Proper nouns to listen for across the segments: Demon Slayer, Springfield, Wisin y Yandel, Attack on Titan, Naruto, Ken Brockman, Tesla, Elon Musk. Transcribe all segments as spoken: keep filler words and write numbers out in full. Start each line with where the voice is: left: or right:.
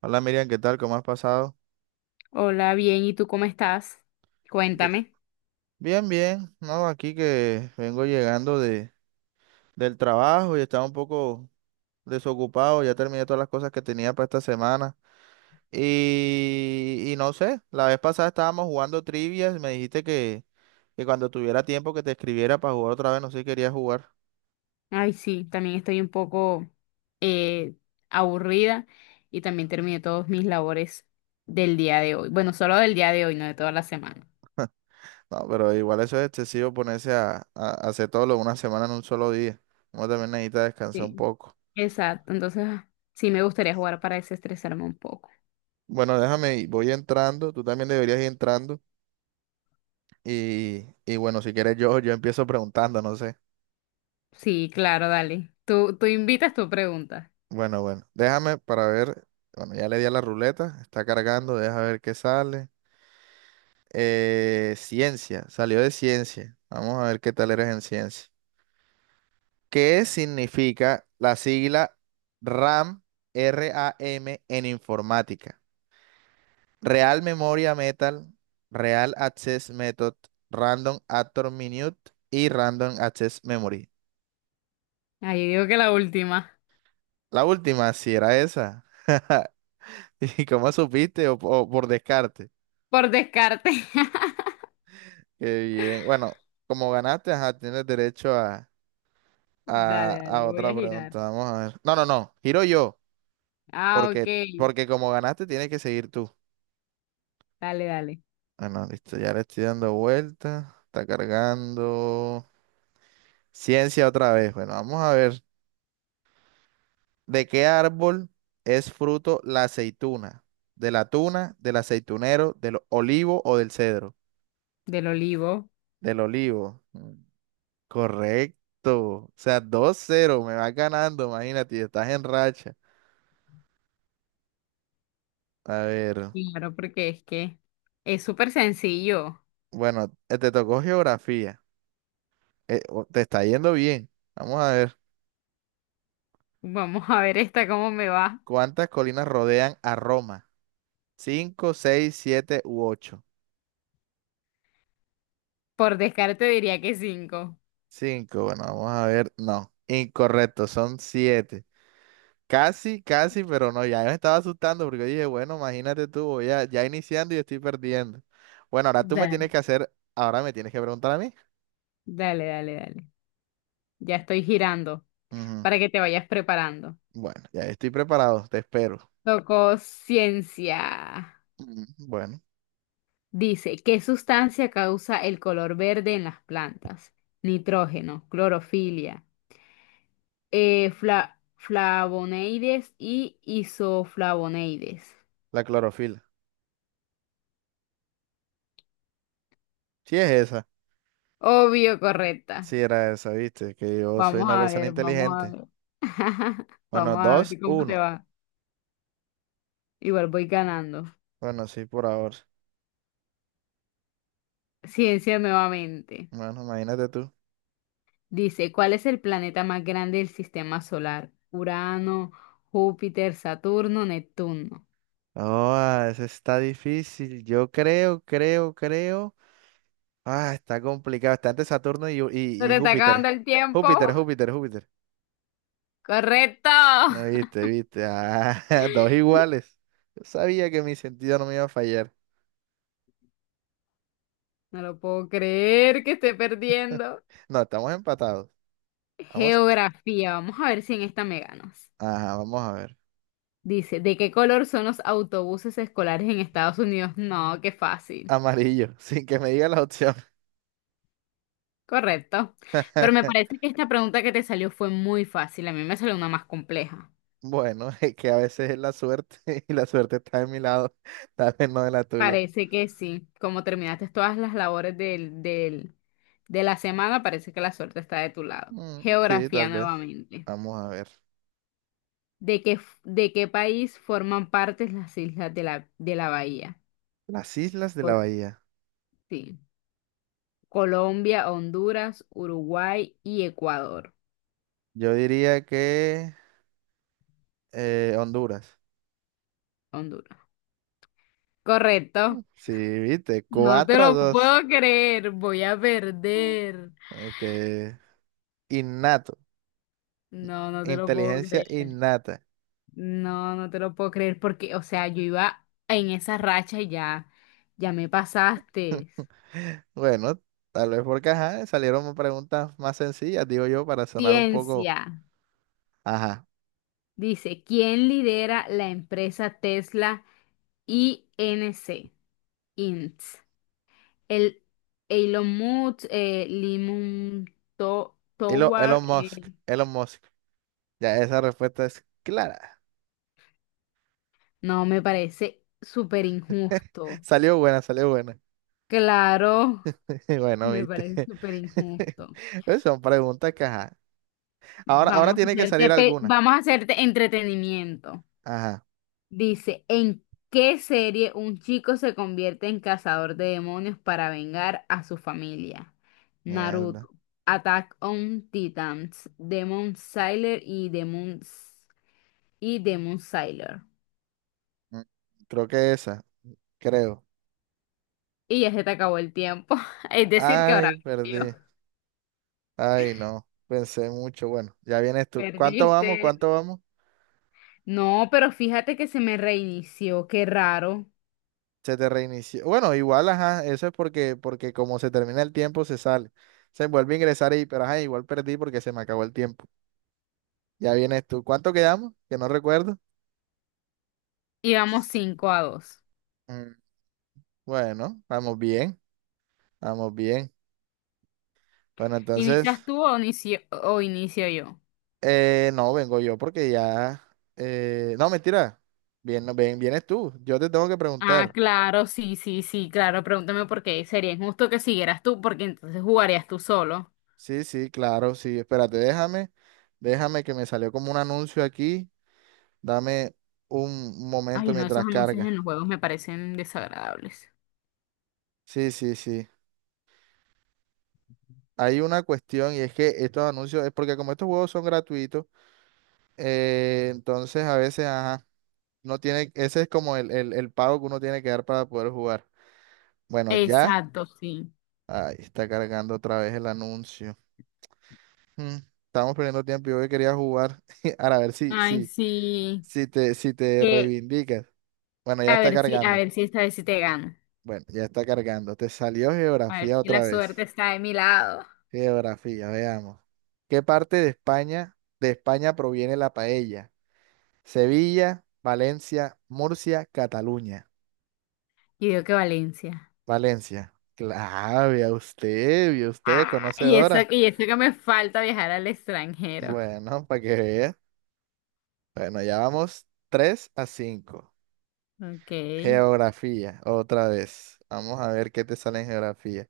right: Hola Miriam, ¿qué tal? ¿Cómo has pasado?
left: Hola, bien, ¿y tú cómo estás?
right: Bien,
left: Cuéntame.
right: bien, bien. No, aquí que vengo llegando de, del trabajo y estaba un poco desocupado. Ya terminé todas las cosas que tenía para esta semana. Y, y no sé, la vez pasada estábamos jugando trivias. Me dijiste que, que cuando tuviera tiempo que te escribiera para jugar otra vez. No sé si querías jugar.
left: Ay, sí, también estoy un poco eh, aburrida y también terminé todos mis labores del día de hoy. Bueno, solo del día de hoy, no de toda la semana.
right: No, pero igual eso es excesivo ponerse a, a hacer todo lo de una semana en un solo día. Uno también necesita descansar un
left: Sí.
right: poco.
left: Exacto, entonces ah, sí me gustaría jugar para desestresarme un poco.
right: Bueno, déjame, ir, voy entrando. Tú también deberías ir entrando. Y, y bueno, si quieres yo, yo empiezo preguntando, no sé.
left: Sí, claro, dale. Tú, tú invitas tu pregunta.
right: Bueno, bueno, déjame para ver. Bueno, ya le di a la ruleta, está cargando, deja ver qué sale. Eh, ciencia, salió de ciencia. Vamos a ver qué tal eres en ciencia. ¿Qué significa la sigla RAM, RAM en informática? Real Memoria Metal, Real Access Method, Random Actor Minute y Random Access Memory.
left: Ay, yo digo que la última,
right: La última, si era esa. ¿Y cómo supiste? O, o por descarte.
left: por descarte.
right: Qué bien. Bueno, como ganaste, ajá, tienes derecho a, a,
left: Dale, dale,
right: a
left: voy a
right: otra
left: girar.
right: pregunta. Vamos a ver. No, no, no. Giro yo.
left: Ah,
right: Porque,
left: ok.
right: porque como ganaste, tienes que seguir tú.
left: Dale, dale.
right: Bueno, listo. Ya le estoy dando vuelta. Está cargando. Ciencia otra vez. Bueno, vamos a ver. ¿De qué árbol es fruto la aceituna? ¿De la tuna, del aceitunero, del olivo o del cedro?
left: Del olivo.
right: Del olivo. Mm. Correcto. O sea, dos cero me vas ganando, imagínate, y estás en racha. A ver,
left: Claro, porque es que es súper sencillo.
right: bueno, eh, te tocó geografía. Eh, o- te está yendo bien. Vamos a ver.
left: Vamos a ver esta cómo me va.
right: ¿Cuántas colinas rodean a Roma? Cinco, seis, siete u ocho.
left: Por descarte diría que cinco.
right: Cinco, bueno, vamos a ver. No, incorrecto, son siete. Casi, casi, pero no, ya me estaba asustando porque dije, bueno, imagínate tú, voy a- ya iniciando y estoy perdiendo. Bueno, ahora tú me
left: Dale,
right: tienes que hacer, ahora me tienes que preguntar a mí.
left: dale, dale, dale. Ya estoy girando
right: Ujú.
left: para que te vayas preparando.
right: Bueno, ya estoy preparado, te espero.
left: Tocó ciencia.
right: Mm, bueno,
left: Dice, ¿qué sustancia causa el color verde en las plantas? Nitrógeno, clorofilia, eh, fla- flavonoides y isoflavonoides.
right: la clorofila. Sí es esa.
left: Obvio, correcta.
right: Sí era esa, viste, que yo soy
left: Vamos
right: una
left: a
right: persona
left: ver, vamos a
right: inteligente.
left: ver.
right: Bueno,
left: Vamos a ver
right: dos,
left: cómo te
right: uno.
left: va. Igual voy ganando.
right: Bueno, sí, por ahora.
left: Ciencia nuevamente.
right: Bueno, imagínate tú.
left: Dice, ¿cuál es el planeta más grande del sistema solar? Urano, Júpiter, Saturno, Neptuno.
right: Oh, ese está difícil. Yo creo, creo, creo. Ah, está complicado. Está entre Saturno y, Ju- y,
left: Se
right: y
left: te está
right: Júpiter.
left: acabando el tiempo.
right: Júpiter, Júpiter, Júpiter.
left: Correcto.
right: Ah, viste, viste. Ah, dos iguales. Yo sabía que mi sentido no me iba a fallar.
left: No lo puedo creer que esté perdiendo.
right: No, estamos empatados. Vamos,
left: Geografía. Vamos a ver si en esta me ganas.
right: ajá, vamos a ver.
left: Dice, ¿de qué color son los autobuses escolares en Estados Unidos? No, qué fácil.
right: Amarillo, sin que me diga la opción.
left: Correcto. Pero me parece que esta pregunta que te salió fue muy fácil. A mí me salió una más compleja.
right: Bueno, es que a veces es la suerte y la suerte está de mi lado, tal vez no de la tuya.
left: Parece que sí. Como terminaste todas las labores del, del- de la semana, parece que la suerte está de tu lado.
right: Mm, sí, tal
left: Geografía
right: vez.
left: nuevamente.
right: Vamos a ver.
left: ¿De qué, f- de qué país forman parte las islas de la, de la bahía?
right: Las islas de la
left: Col-
right: bahía.
left: sí. Colombia, Honduras, Uruguay y Ecuador.
right: Yo diría que eh, Honduras.
left: Honduras.
right: Mm,
left: Correcto.
right: sí, viste,
left: No te
right: cuatro a
left: lo
right: 2.
left: puedo creer. Voy a perder.
right: Que innato,
left: No, no te lo puedo
right: inteligencia
left: creer.
right: innata.
left: No, no te lo puedo creer porque, o sea, yo iba en esa racha y ya, ya me pasaste.
right: Bueno, tal vez porque ajá, salieron preguntas más sencillas, digo yo, para sonar un poco,
left: Ciencia.
right: ajá.
left: Dice, ¿quién lidera la empresa Tesla I N C. inc? El Elon Musk, eh, Limon Mun- To-
right: Elo,
left: Towar,
right: Elon Musk,
left: eh,
right: Elon Musk. Ya, esa respuesta es clara.
left: no, me parece súper injusto.
right: Salió buena, salió buena.
left: Claro,
right: Bueno,
left: me parece
right: viste.
left: súper injusto.
right: Pues son preguntas que, ajá. Ahora, ahora
left: Vamos a
right: tiene que
left: hacerte,
right: salir
left: pe-
right: alguna.
left: vamos a hacerte entretenimiento.
right: Ajá.
left: Dice, ¿en qué serie un chico se convierte en cazador de demonios para vengar a su familia?
right: Mierda.
left: Naruto, Attack on Titans, Demon Slayer y Demon, S- y Demon Slayer.
right: Mm, Creo que esa, creo.
left: Y ya se te acabó el tiempo. Es decir, que
right: Ay,
left: ahora yo
right: perdí. Ay, no. Pensé mucho. Bueno, ya vienes tú. ¿Cuánto
left: perdiste.
right: vamos? ¿Cuánto vamos?
left: No, pero fíjate que se me reinició. Qué raro.
right: Se te reinició. Bueno, igual, ajá. Eso es porque, porque como se termina el tiempo, se sale. Se vuelve a ingresar ahí, pero ajá, igual perdí porque se me acabó el tiempo. Ya vienes tú. ¿Cuánto quedamos? Que no recuerdo.
left: Íbamos cinco a dos.
right: Mm, bueno, vamos bien, vamos bien. Bueno, entonces,
left: ¿Inicias tú o inicio, o inicio yo?
right: eh, no, vengo yo porque ya... eh, No, mentira. Bien, no, ven, vienes tú. Yo te tengo que
left: Ah,
right: preguntar.
left: claro, sí, sí, sí, claro. Pregúntame por qué. Sería injusto que siguieras tú, porque entonces jugarías tú solo.
right: Sí, sí, claro, sí. Espérate, déjame, déjame que me salió como un anuncio aquí. Dame un momento
left: Ay, no, esos
right: mientras
left: anuncios
right: carga.
left: en los juegos me parecen desagradables.
right: Sí, sí, sí. Hay una cuestión y es que estos anuncios, es porque como estos juegos son gratuitos, eh, entonces a veces, ajá. No tiene, ese es como el, el, el pago que uno tiene que dar para poder jugar. Bueno, ya.
left: Exacto, sí.
right: Ahí está cargando otra vez el anuncio. Mm, Estamos perdiendo tiempo. Yo que quería jugar. Ahora, a ver si,
left: Ay,
right: si,
left: sí.
right: si te, si te
left: Que,
right: reivindicas. Bueno, ya
left: a
right: está
left: ver si, a
right: cargando.
left: ver si esta vez sí te gano.
right: Bueno, ya está cargando. Te salió
left: A
right: geografía
left: ver si la
right: otra
left: suerte
right: vez.
left: está de mi lado.
right: Geografía, veamos. ¿Qué parte de España, de España proviene la paella? Sevilla, Valencia, Murcia, Cataluña.
left: Y digo que Valencia.
right: Valencia. Claro, vea usted, vea usted,
left: Ah, y eso,
right: conocedora.
left: y eso que me falta viajar al extranjero.
right: Bueno, para que vea. Bueno, ya vamos tres a cinco.
left: Ok.
right: Geografía, otra vez. Vamos a ver qué te sale en geografía.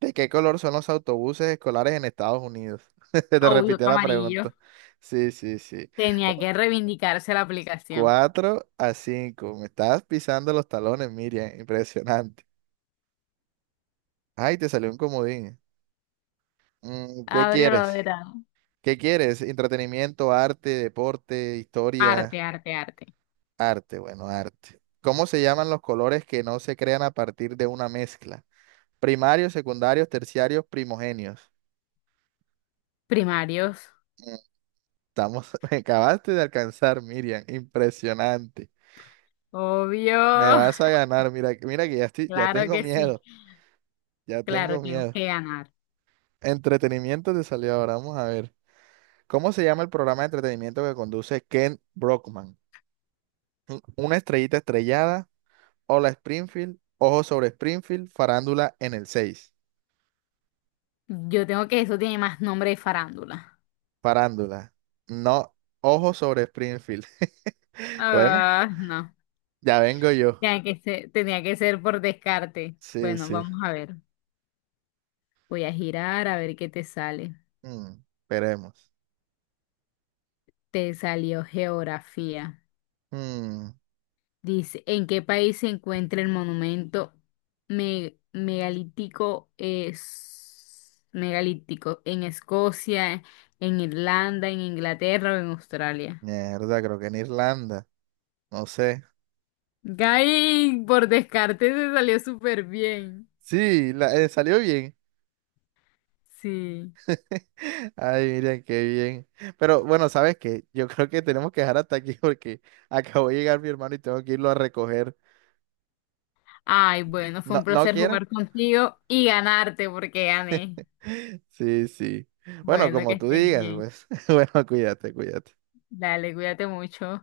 right: ¿De qué color son los autobuses escolares en Estados Unidos? Te
left: Audio
right: repitió la
left: Camarillo.
right: pregunta. Sí, sí, sí.
left: Tenía
right: Cu-
left: que reivindicarse la aplicación.
right: Cuatro a cinco. Me estás pisando los talones, Miriam. Impresionante. Ay, te salió un comodín. Mm, ¿Qué
left: Abre lo
right: quieres?
left: verano.
right: ¿Qué quieres? Entretenimiento, arte, deporte, historia,
left: Arte, arte, arte.
right: arte, bueno, arte. ¿Cómo se llaman los colores que no se crean a partir de una mezcla? Primarios, secundarios, terciarios, primogenios.
left: Primarios.
right: Mm, Estamos, me acabaste de alcanzar, Miriam. Impresionante. Me
left: Obvio.
right: vas a ganar. Mira, que- mira que ya estoy, ya
left: Claro
right: tengo
left: que sí.
right: miedo. Ya tengo
left: Claro, tengo
right: miedo.
left: que ganar.
right: Entretenimiento te salió ahora. Vamos a ver. ¿Cómo se llama el programa de entretenimiento que conduce Ken Brockman? Un- ¿Una estrellita estrellada? Hola Springfield, Ojo sobre Springfield, Farándula en el seis.
left: Yo tengo que eso tiene más nombre de farándula.
right: Farándula. No, Ojo sobre Springfield. Bueno,
left: Ah, no.
right: ya vengo yo.
left: Tenía que ser, tenía que ser por descarte.
right: Sí,
left: Bueno,
right: sí.
left: vamos a ver. Voy a girar a ver qué te sale.
right: Mm, esperemos.
left: Te salió geografía.
right: Mm,
left: Dice, ¿en qué país se encuentra el monumento me- megalítico, es, megalítico? ¿En Escocia, en Irlanda, en Inglaterra o en Australia?
right: Mierda, creo que en Irlanda. No sé.
left: Gay, por descarte se salió súper bien.
right: Sí, la- eh, salió bien.
left: Sí.
right: Ay, miren, qué bien. Pero bueno, ¿sabes qué? Yo creo que tenemos que dejar hasta aquí porque acabo de llegar mi hermano y tengo que irlo a recoger.
left: Ay, bueno, fue
right: No,
left: un
right: no
left: placer
right: quiero.
left: jugar contigo y ganarte porque gané.
right: Sí, sí. Bueno,
left: Bueno, que
right: como tú
left: estés
right: digas,
left: bien.
right: pues. Bueno, cuídate, cuídate.
left: Dale, cuídate mucho.